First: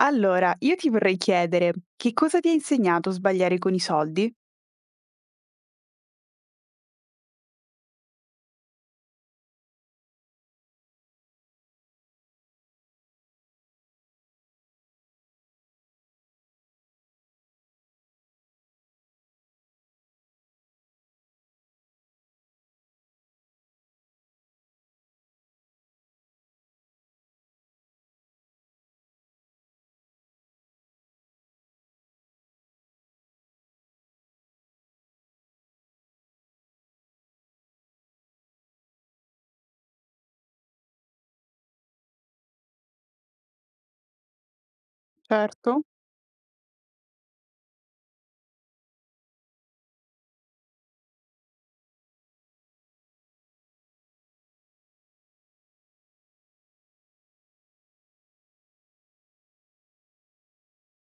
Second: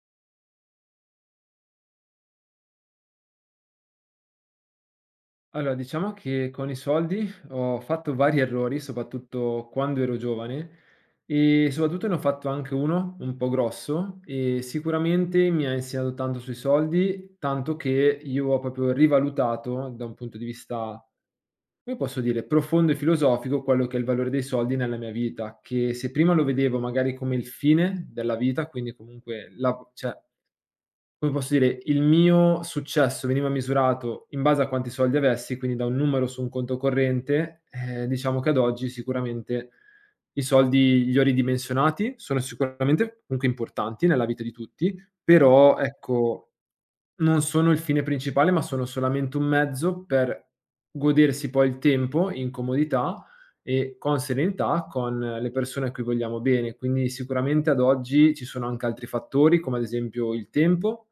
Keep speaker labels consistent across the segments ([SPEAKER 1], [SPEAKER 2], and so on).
[SPEAKER 1] Allora, io ti vorrei chiedere, che cosa ti ha insegnato sbagliare con i soldi?
[SPEAKER 2] Allora, diciamo che con i soldi ho fatto vari errori, soprattutto quando ero giovane, e soprattutto ne ho fatto anche uno un po' grosso, e sicuramente mi ha insegnato tanto sui soldi, tanto che io ho proprio rivalutato da un punto di vista, come posso dire, profondo e filosofico quello che è il valore dei soldi nella mia vita, che se prima lo vedevo magari come il fine della vita, quindi comunque la, cioè, come posso dire, il mio successo veniva misurato in base a quanti soldi avessi, quindi da un numero su un conto corrente. Diciamo che ad oggi sicuramente i soldi li ho ridimensionati, sono sicuramente comunque importanti nella vita di tutti, però
[SPEAKER 1] Certo.
[SPEAKER 2] ecco, non sono il fine principale, ma sono solamente un mezzo per godersi poi il tempo in comodità e con serenità con le persone a cui vogliamo bene. Quindi sicuramente ad oggi ci sono anche altri fattori, come ad esempio il tempo,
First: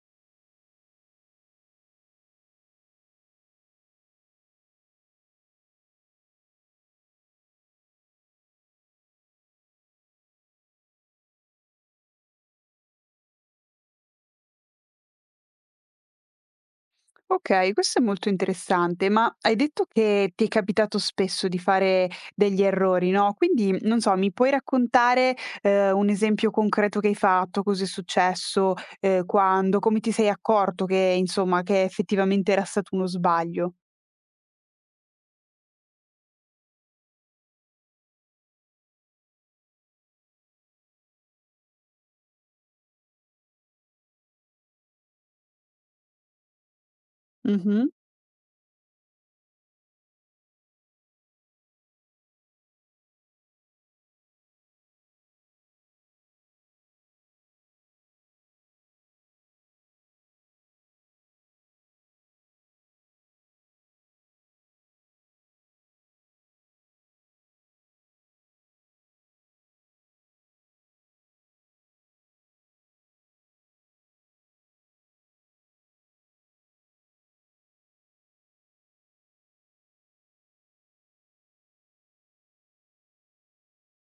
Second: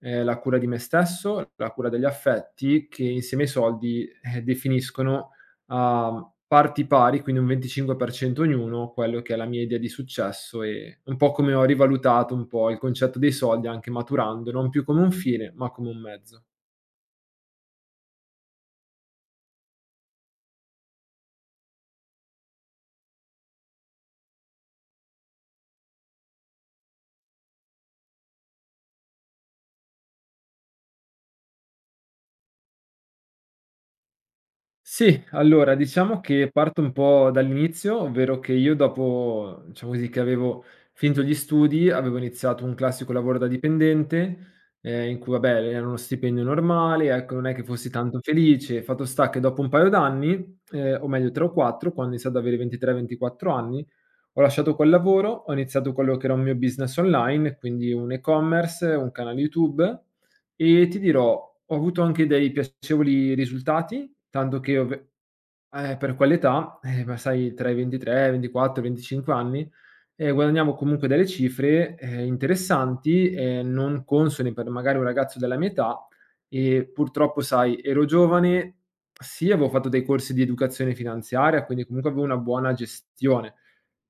[SPEAKER 2] la cura di me stesso, la cura degli affetti, che insieme ai soldi, definiscono a parti pari, quindi un 25% ognuno, quello che è la mia idea di successo e un po' come ho rivalutato un po' il concetto dei soldi anche maturando, non più come un fine, ma come un mezzo.
[SPEAKER 1] Okay, questo è molto interessante, ma hai detto che ti è capitato spesso di fare degli errori, no, quindi, non so, mi puoi raccontare, un esempio concreto che hai fatto? Cosa è successo? Quando? Come ti sei accorto che, insomma, che effettivamente era stato uno sbaglio?
[SPEAKER 2] Sì, allora diciamo che parto un po' dall'inizio, ovvero che io dopo, diciamo così, che avevo finito gli studi, avevo iniziato un classico lavoro da dipendente, in cui vabbè era uno stipendio normale, ecco, non è che
[SPEAKER 1] Mh-mh,
[SPEAKER 2] fossi tanto felice. Fatto sta che dopo un paio d'anni, o meglio 3 o 4, quando ho iniziato ad avere 23, 24 anni, ho lasciato quel lavoro, ho iniziato quello che era un mio business online, quindi un e-commerce, un canale YouTube e ti dirò, ho avuto anche dei piacevoli risultati, tanto che ov per quell'età, ma sai tra i 23, 24, 25 anni, guadagnavo comunque delle cifre, interessanti, non consone per magari un ragazzo della mia età e purtroppo sai, ero giovane, sì avevo fatto dei corsi di educazione finanziaria, quindi comunque avevo una buona gestione,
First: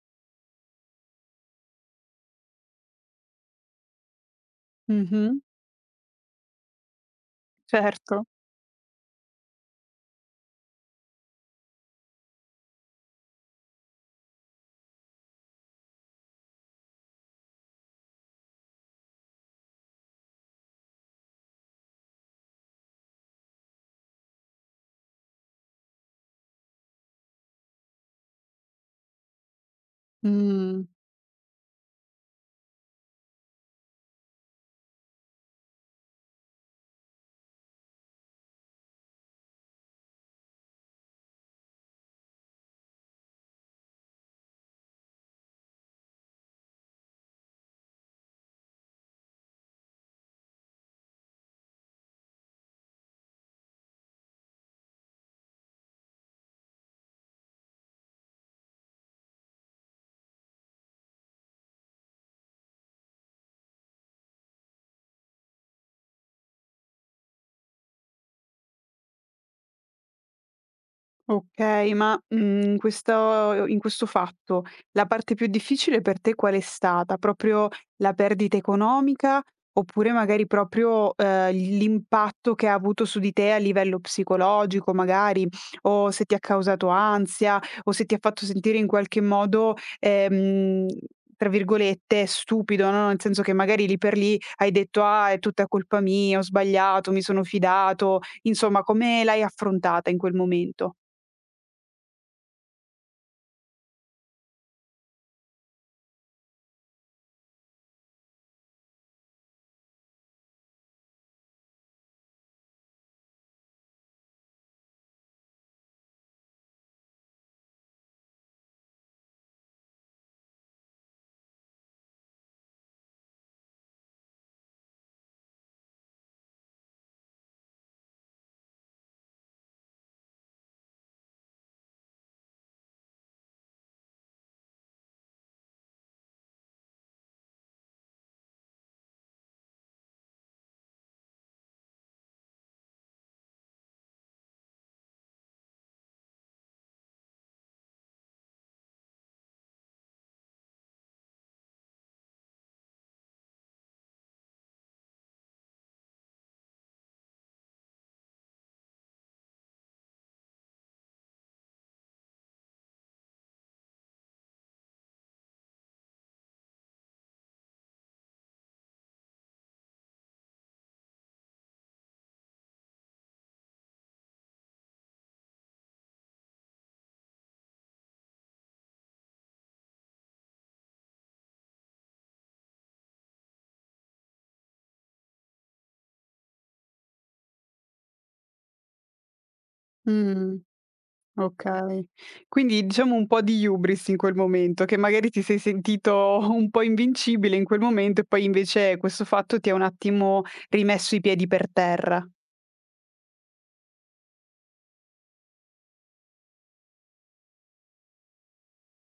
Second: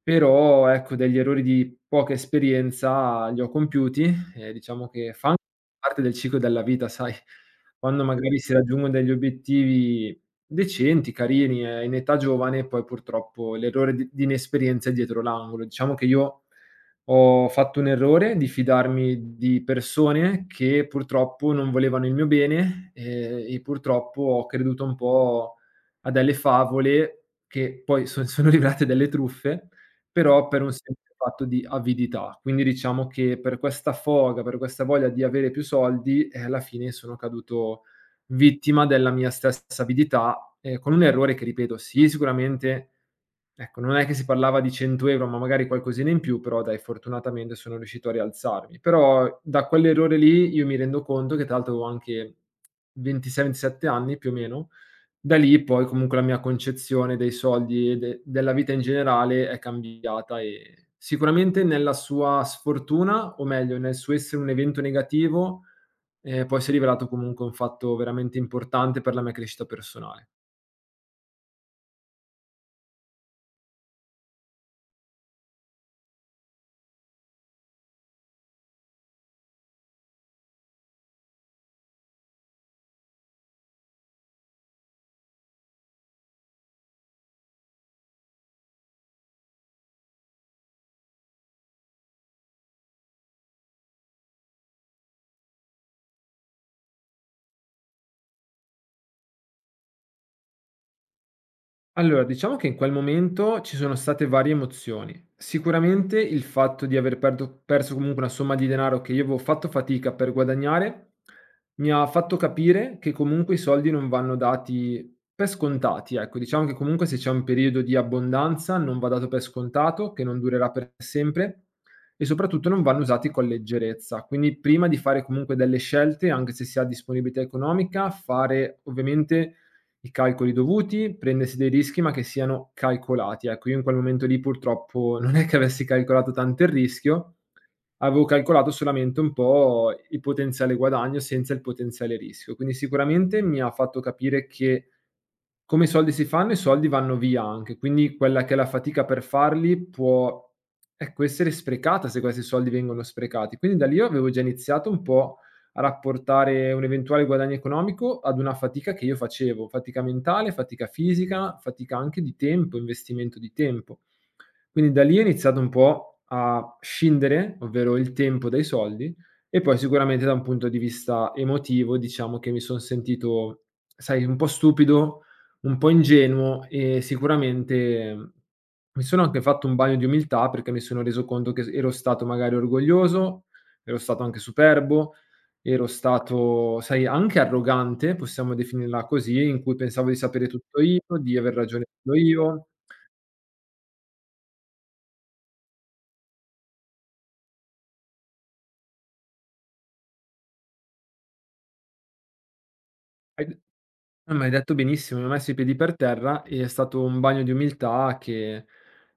[SPEAKER 2] però ecco, degli errori di poca esperienza li ho compiuti e diciamo che fa
[SPEAKER 1] mh-mh,
[SPEAKER 2] anche parte del ciclo della vita, sai, quando
[SPEAKER 1] certo.
[SPEAKER 2] magari si raggiungono degli obiettivi decenti, carini, in età giovane, poi purtroppo l'errore di inesperienza è dietro l'angolo. Diciamo che io ho fatto un errore di fidarmi di persone che purtroppo non volevano il mio bene, e purtroppo ho creduto un po' a delle favole che poi son sono rivelate delle truffe però per un
[SPEAKER 1] Mh.
[SPEAKER 2] semplice fatto di avidità. Quindi diciamo che per questa foga, per questa voglia di avere più soldi, alla fine sono caduto vittima della mia stessa avidità, con un errore che ripeto, sì sicuramente, ecco, non è che si parlava di 100 €, ma magari qualcosina in più, però dai fortunatamente sono riuscito a rialzarmi. Però da quell'errore lì io mi rendo conto che tra l'altro avevo anche 26, 27 anni più o meno, da lì poi comunque la mia concezione dei soldi e de della vita in generale è cambiata e sicuramente nella sua sfortuna, o meglio nel suo essere un evento negativo, poi si è rivelato comunque un fatto veramente importante per la mia crescita personale.
[SPEAKER 1] Okay, ma, in questo fatto, la parte più difficile per te qual è stata? Proprio la perdita economica, oppure magari proprio, l'impatto che ha avuto su di te a livello psicologico magari, o se ti ha causato ansia, o se ti ha fatto sentire in qualche modo, tra virgolette "stupido", no, nel senso che magari lì per lì hai detto: "Ah, è tutta colpa mia, ho sbagliato, mi sono fidato." Insomma, come l'hai affrontata in quel momento?
[SPEAKER 2] Allora, diciamo che in quel momento ci sono state varie emozioni. Sicuramente il fatto di aver perso comunque una somma di denaro che io avevo fatto fatica per guadagnare mi ha fatto capire che comunque i soldi non vanno dati per scontati. Ecco, diciamo che comunque se c'è un periodo di abbondanza non va dato per scontato, che non durerà per sempre e soprattutto non vanno usati con leggerezza. Quindi prima di fare comunque delle scelte, anche se si ha disponibilità economica, fare ovviamente i calcoli dovuti, prendersi dei rischi, ma che siano calcolati. Ecco, io in quel momento lì purtroppo non è che avessi calcolato tanto il rischio, avevo calcolato solamente un po' il potenziale guadagno senza il potenziale rischio. Quindi sicuramente mi ha fatto capire che come i soldi si fanno, i soldi vanno via anche, quindi quella che è la fatica per farli può ecco, essere sprecata se questi soldi vengono sprecati. Quindi da lì io avevo già iniziato un po' a rapportare un eventuale guadagno economico ad una fatica che io facevo, fatica mentale, fatica fisica, fatica anche di tempo, investimento di tempo. Quindi da lì è iniziato un po' a scindere, ovvero il tempo dai soldi, e poi sicuramente da un punto di vista emotivo diciamo che mi son sentito, sai, un po' stupido, un po' ingenuo e sicuramente, mi sono anche fatto un bagno di umiltà perché mi sono reso conto che s ero stato magari orgoglioso, ero stato anche superbo, ero stato, sai, anche arrogante, possiamo definirla così, in cui pensavo di sapere
[SPEAKER 1] Mh,
[SPEAKER 2] tutto io, di aver ragione
[SPEAKER 1] okay.
[SPEAKER 2] solo io.
[SPEAKER 1] Quindi diciamo un po' di hubris in quel momento, che magari ti sei sentito un po' invincibile in quel momento e poi invece questo fatto ti ha un attimo rimesso i piedi per terra.
[SPEAKER 2] Hai d ma hai detto benissimo, mi ho messo i piedi per terra e è stato un bagno di umiltà che,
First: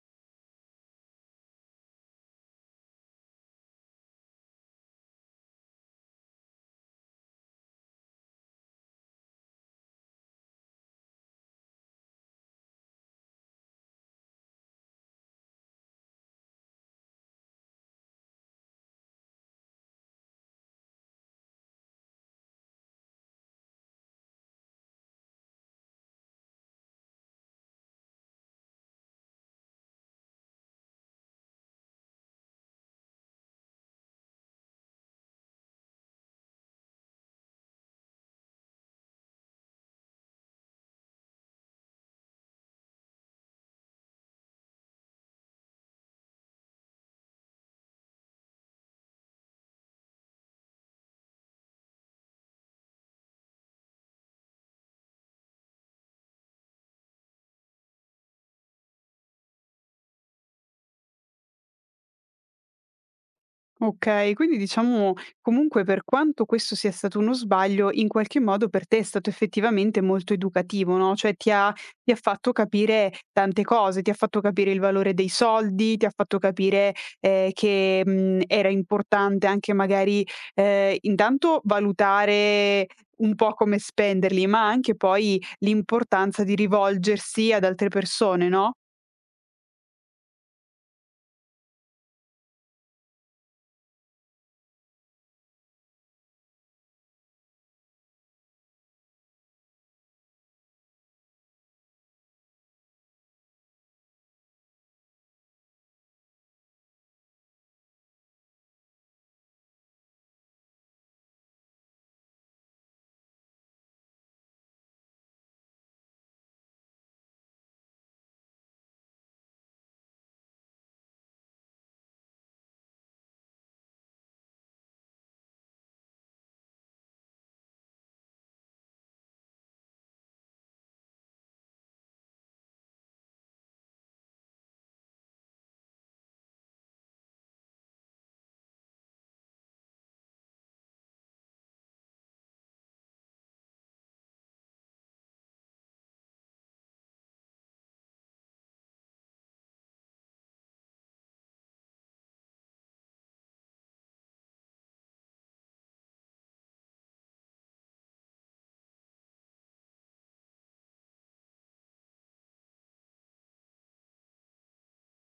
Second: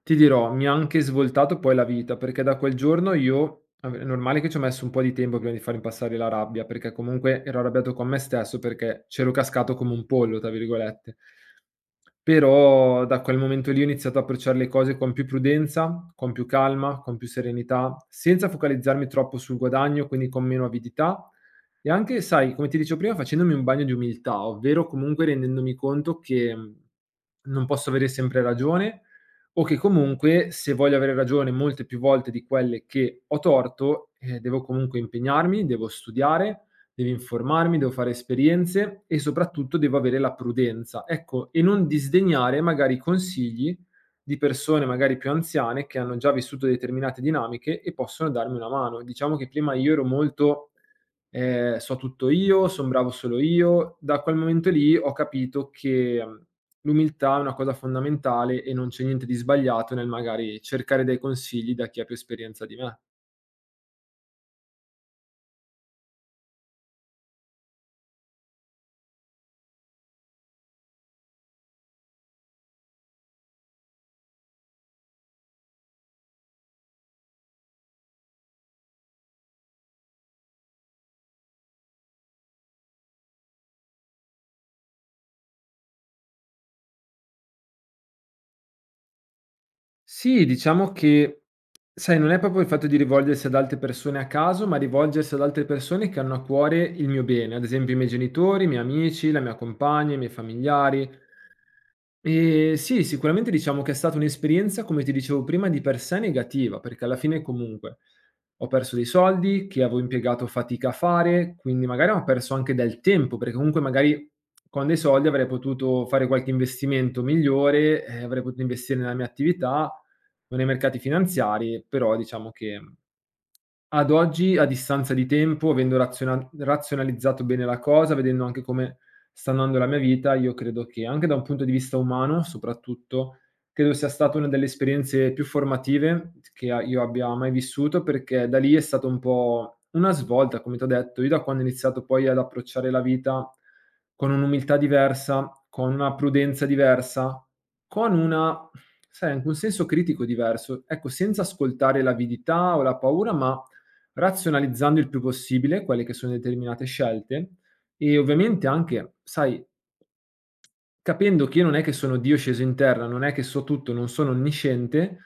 [SPEAKER 2] ti dirò, mi ha anche svoltato poi la vita, perché da quel giorno io vabbè, è normale che ci ho messo un po' di tempo prima di farmi passare la rabbia, perché comunque ero arrabbiato con me stesso, perché c'ero cascato come un pollo, tra virgolette. Però da quel momento lì ho iniziato a approcciare le cose con più prudenza, con più calma, con più serenità, senza focalizzarmi troppo sul guadagno, quindi con meno avidità e anche, sai, come ti dicevo prima, facendomi un bagno di umiltà, ovvero comunque rendendomi conto che, non posso avere sempre ragione o che comunque se voglio avere ragione molte più volte di quelle che ho torto, devo comunque impegnarmi, devo studiare, devo informarmi, devo fare esperienze e soprattutto devo avere la prudenza, ecco, e non disdegnare magari consigli di persone magari più anziane che hanno già vissuto determinate dinamiche e possono darmi una mano. Diciamo che prima io ero molto so tutto io, son bravo solo io. Da quel momento lì ho capito che, l'umiltà è una cosa fondamentale e non c'è niente di sbagliato nel magari cercare dei consigli da chi ha più esperienza di me.
[SPEAKER 1] Okay, quindi diciamo comunque per quanto questo sia stato uno sbaglio, in qualche modo per te è stato effettivamente molto educativo, no, cioè ti ha fatto capire tante cose, ti ha fatto capire il valore dei soldi, ti ha fatto capire, che, era importante anche magari, intanto valutare un po' come spenderli, ma anche poi l'importanza di rivolgersi ad altre persone, no?
[SPEAKER 2] Sì, diciamo che, sai, non è proprio il fatto di rivolgersi ad altre persone a caso, ma rivolgersi ad altre persone che hanno a cuore il mio bene, ad esempio i miei genitori, i miei amici, la mia compagna, i miei familiari. Sì, sicuramente diciamo che è stata un'esperienza, come ti dicevo prima, di per sé negativa, perché alla fine comunque ho perso dei soldi che avevo impiegato fatica a fare, quindi magari ho perso anche del tempo, perché comunque magari con dei soldi avrei potuto fare qualche investimento migliore, avrei potuto investire nella mia attività o nei mercati finanziari, però diciamo che ad oggi, a distanza di tempo, avendo razionalizzato bene la cosa, vedendo anche come sta andando la mia vita, io credo che anche da un punto di vista umano, soprattutto, credo sia stata una delle esperienze più formative che a io abbia mai vissuto, perché da lì è stato un po' una svolta, come t'ho detto. Io da quando ho iniziato poi ad approcciare la vita con un'umiltà diversa, con una prudenza diversa, con una sai, anche un senso critico diverso, ecco, senza ascoltare l'avidità o la paura, ma razionalizzando il più possibile quelle che sono determinate scelte e ovviamente anche, sai, capendo che io non è che sono Dio sceso in terra, non è che so tutto, non sono onnisciente,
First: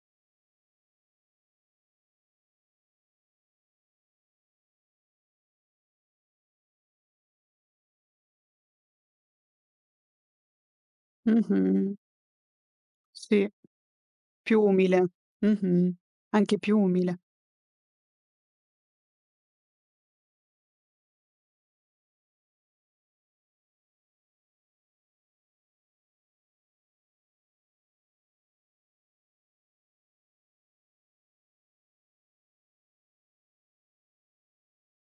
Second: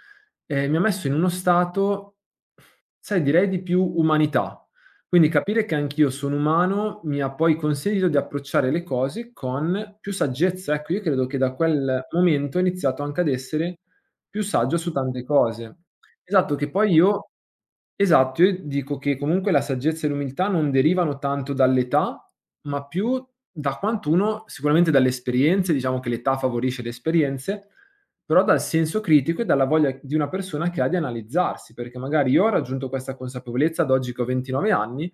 [SPEAKER 2] mi ha messo in uno stato, sai, direi di più umanità. Quindi capire che anch'io sono umano mi ha poi consentito di approcciare le cose con più saggezza. Ecco, io credo che da
[SPEAKER 1] Mh-mh.
[SPEAKER 2] quel momento ho iniziato anche ad
[SPEAKER 1] Sì,
[SPEAKER 2] essere più
[SPEAKER 1] più
[SPEAKER 2] saggio su
[SPEAKER 1] umile.
[SPEAKER 2] tante cose.
[SPEAKER 1] Mh-mh.
[SPEAKER 2] Esatto,
[SPEAKER 1] Anche
[SPEAKER 2] che
[SPEAKER 1] più
[SPEAKER 2] poi
[SPEAKER 1] umile.
[SPEAKER 2] io esatto, io dico che comunque la saggezza e l'umiltà non derivano tanto dall'età, ma più da quanto uno sicuramente dalle esperienze, diciamo che l'età favorisce le esperienze, però dal senso critico e dalla voglia di una persona che ha di analizzarsi, perché magari io ho raggiunto questa consapevolezza ad oggi che ho 29 anni,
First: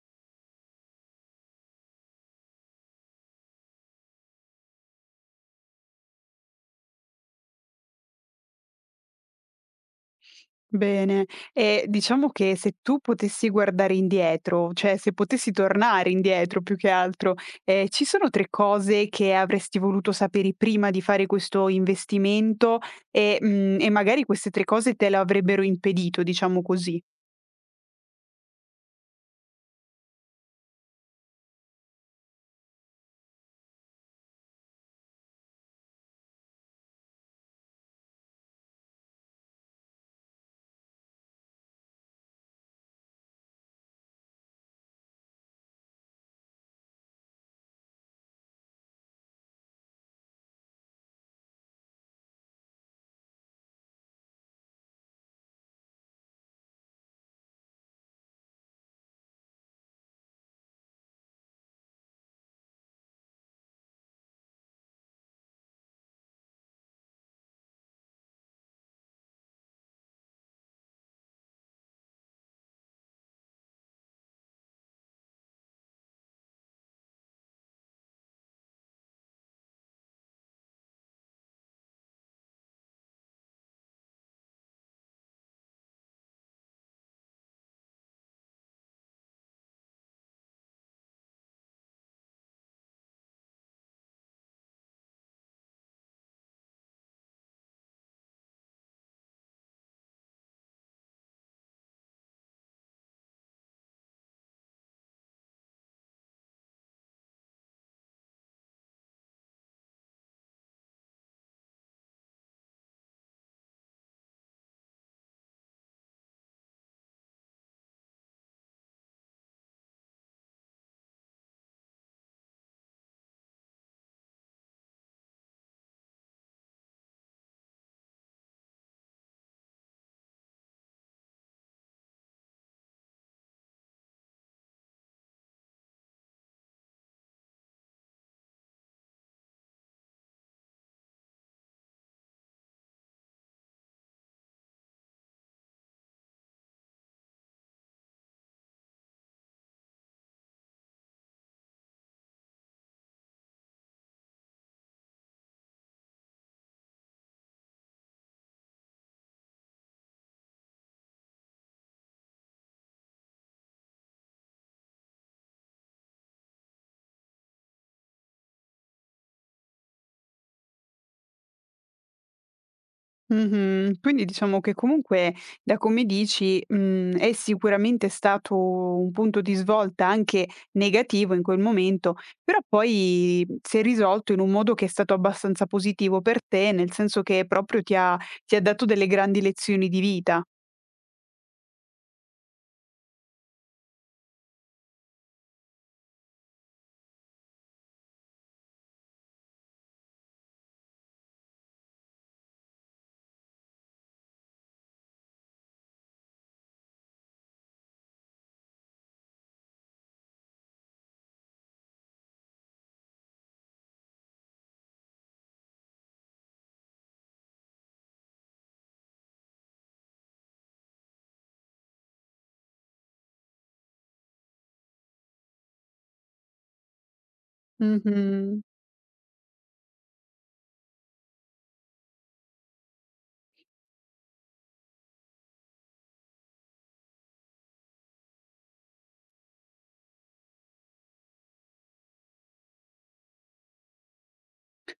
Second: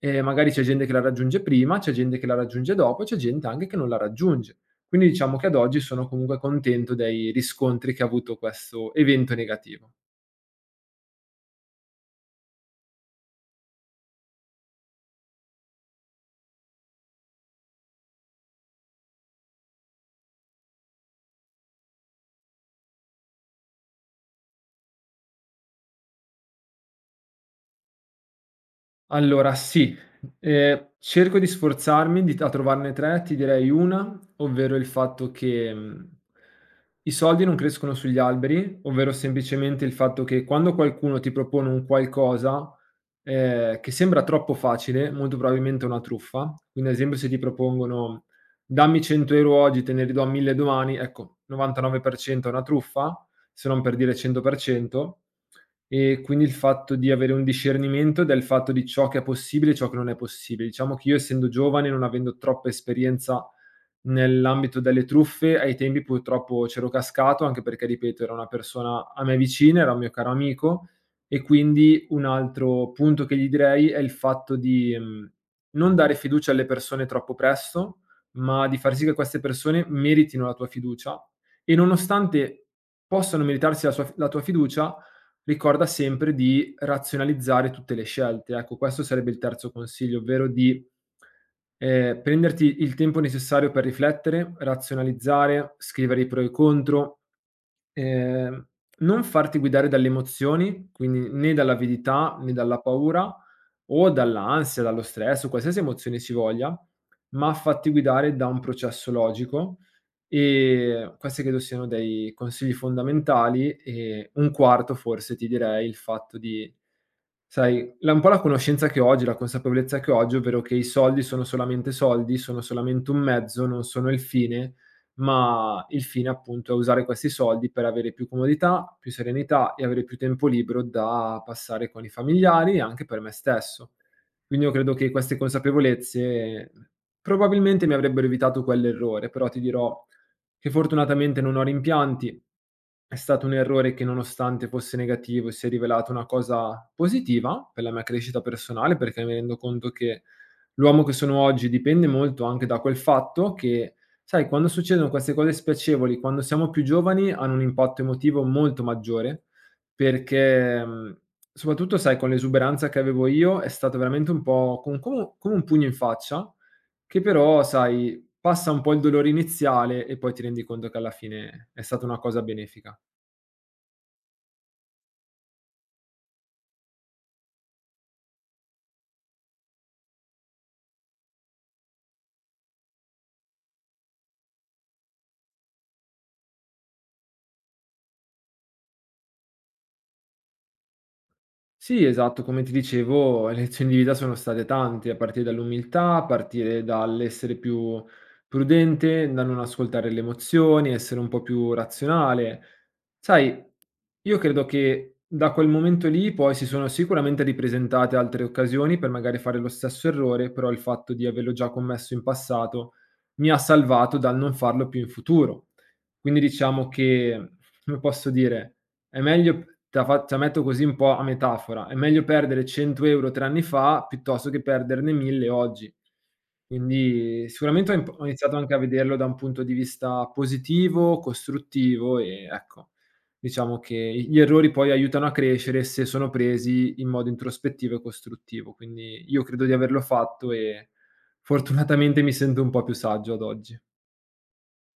[SPEAKER 2] e magari c'è gente che la raggiunge prima, c'è gente che la raggiunge dopo, c'è gente anche che non la raggiunge. Quindi diciamo che ad oggi sono comunque contento dei riscontri che ha avuto questo evento negativo.
[SPEAKER 1] Bene, e diciamo che se tu potessi guardare indietro, cioè se potessi tornare indietro più che altro, ci sono 3 cose che avresti voluto sapere prima di fare questo investimento e, e magari queste 3 cose te lo avrebbero impedito, diciamo così?
[SPEAKER 2] Allora sì, cerco di sforzarmi di t a trovarne 3, ti direi una, ovvero il fatto che, i soldi non crescono sugli alberi, ovvero semplicemente il fatto che quando qualcuno ti propone un qualcosa, che sembra troppo facile, molto probabilmente è una truffa. Quindi ad esempio se ti propongono: "Dammi 100 € oggi, te ne ridò 1000 domani", ecco, 99% è una truffa, se non per dire 100%. E quindi il fatto di avere un discernimento del fatto di ciò che è possibile e ciò che non è possibile. Diciamo che io, essendo giovane, non avendo troppa esperienza nell'ambito delle truffe, ai tempi purtroppo c'ero cascato, anche perché ripeto, era una persona a me vicina, era un mio caro amico, e quindi un altro punto che gli direi è il fatto di, non dare fiducia alle persone troppo presto, ma di far sì che queste persone meritino la tua fiducia e, nonostante possano meritarsi la sua f la tua fiducia, ricorda sempre di razionalizzare tutte le scelte. Ecco, questo sarebbe il terzo consiglio, ovvero di prenderti il tempo necessario per riflettere, razionalizzare, scrivere i pro e i contro. Ehm, Non farti guidare dalle emozioni, quindi né dall'avidità, né dalla paura o dall'ansia, dallo stress o qualsiasi emozione ci voglia, ma fatti guidare da un processo logico, e questi credo siano dei consigli fondamentali. E un quarto forse ti direi il fatto di... Sai, la un po' la conoscenza che ho oggi, la consapevolezza che ho oggi, ovvero che i soldi, sono solamente un mezzo, non sono il fine, ma il fine appunto è usare questi soldi per avere più comodità, più serenità e avere più tempo libero da passare con i familiari e anche per me stesso. Quindi io credo che queste consapevolezze probabilmente mi avrebbero evitato quell'errore, però ti dirò che fortunatamente non ho rimpianti. È stato un errore che, nonostante fosse negativo, si è rivelato una cosa positiva per la mia crescita personale, perché mi rendo conto che l'uomo che sono oggi dipende molto anche da quel fatto che, sai, quando succedono queste cose spiacevoli, quando siamo più giovani, hanno un impatto emotivo molto maggiore, perché, soprattutto, sai, con l'esuberanza che avevo io, è stato veramente un po' con come un pugno in faccia, che però, sai, passa un po' il dolore iniziale e poi ti rendi conto che alla fine è stata una cosa benefica.
[SPEAKER 1] Mh-mh. Quindi diciamo che comunque da come dici, è sicuramente stato un punto di svolta anche negativo in quel momento, però poi si è risolto in un modo che è stato abbastanza positivo per te, nel senso che proprio ti ha dato delle grandi lezioni di vita.
[SPEAKER 2] Sì, esatto, come ti dicevo, le lezioni di vita sono state tante, a partire dall'umiltà, a partire dall'essere più prudente, da non ascoltare le emozioni, essere un po' più razionale. Sai, io credo che da quel momento lì poi si sono sicuramente ripresentate altre occasioni per magari fare lo stesso errore, però il fatto di averlo già commesso in passato mi ha salvato dal non farlo più in futuro. Quindi diciamo che, come posso dire, è meglio... te la metto così un po' a metafora: è meglio perdere 100 € 3 anni fa piuttosto che perderne 1000 oggi. Quindi sicuramente ho iniziato
[SPEAKER 1] Mh-mh.
[SPEAKER 2] anche a vederlo da un punto di vista positivo, costruttivo, e ecco. Diciamo che gli errori poi aiutano a crescere se sono presi in modo introspettivo e costruttivo. Quindi io credo di averlo fatto e fortunatamente mi sento un po' più saggio ad oggi.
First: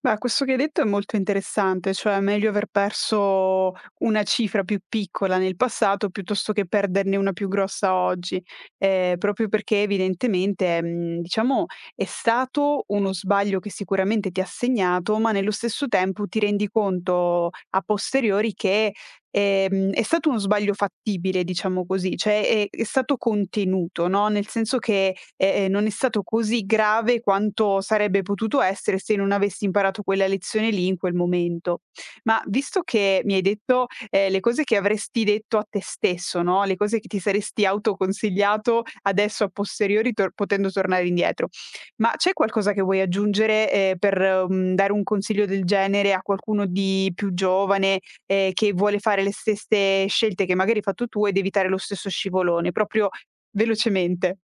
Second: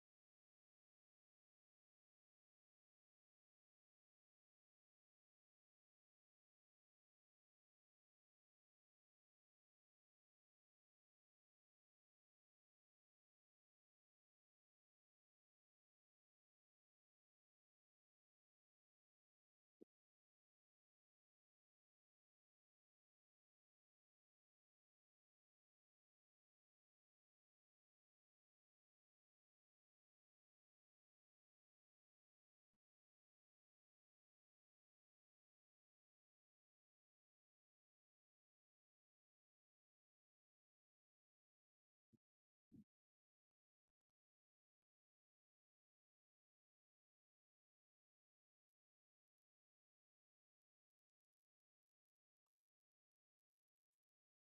[SPEAKER 1] Beh, questo che hai detto è molto interessante, cioè meglio aver perso una cifra più piccola nel passato piuttosto che perderne una più grossa oggi, proprio perché evidentemente, diciamo, è stato uno sbaglio che sicuramente ti ha segnato, ma nello stesso tempo ti rendi conto a posteriori che è stato uno sbaglio fattibile, diciamo così, cioè è stato contenuto, no, nel senso che, non è stato così grave quanto sarebbe potuto essere se non avessi imparato quella lezione lì in quel momento. Ma visto che mi hai detto, le cose che avresti detto a te stesso, no, le cose che ti saresti autoconsigliato adesso a posteriori tor potendo tornare indietro, ma c'è qualcosa che vuoi aggiungere, per, dare un consiglio del genere a qualcuno di più giovane, che vuole fare le stesse scelte che magari hai fatto tu ed evitare lo stesso scivolone, proprio velocemente.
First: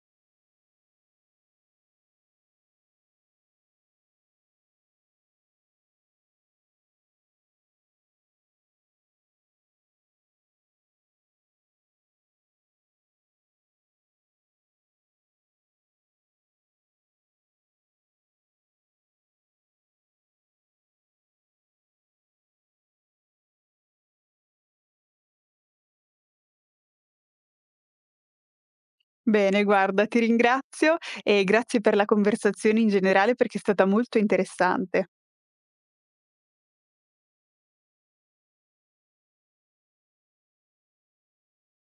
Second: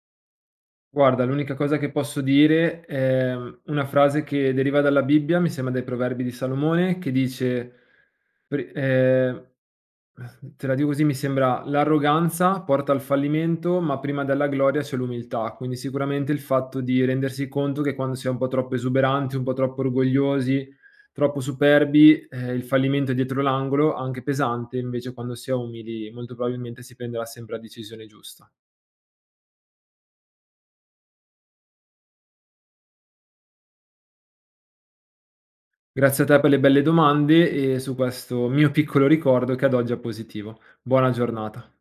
[SPEAKER 2] Guarda, l'unica cosa che posso dire è una frase che deriva dalla Bibbia, mi sembra dai Proverbi di Salomone, che dice... pri te la dico così: mi sembra, l'arroganza porta al fallimento, ma prima della gloria c'è l'umiltà. Quindi sicuramente il fatto di rendersi conto che quando si è un po' troppo esuberanti, un po' troppo orgogliosi, troppo superbi, il fallimento è dietro l'angolo, anche pesante; invece quando si è umili molto probabilmente si prenderà sempre la decisione giusta.
[SPEAKER 1] Bene, guarda, ti ringrazio e grazie per la conversazione in generale perché è stata molto interessante.
[SPEAKER 2] Grazie a te per le belle domande e su questo mio piccolo ricordo che ad oggi è positivo. Buona giornata.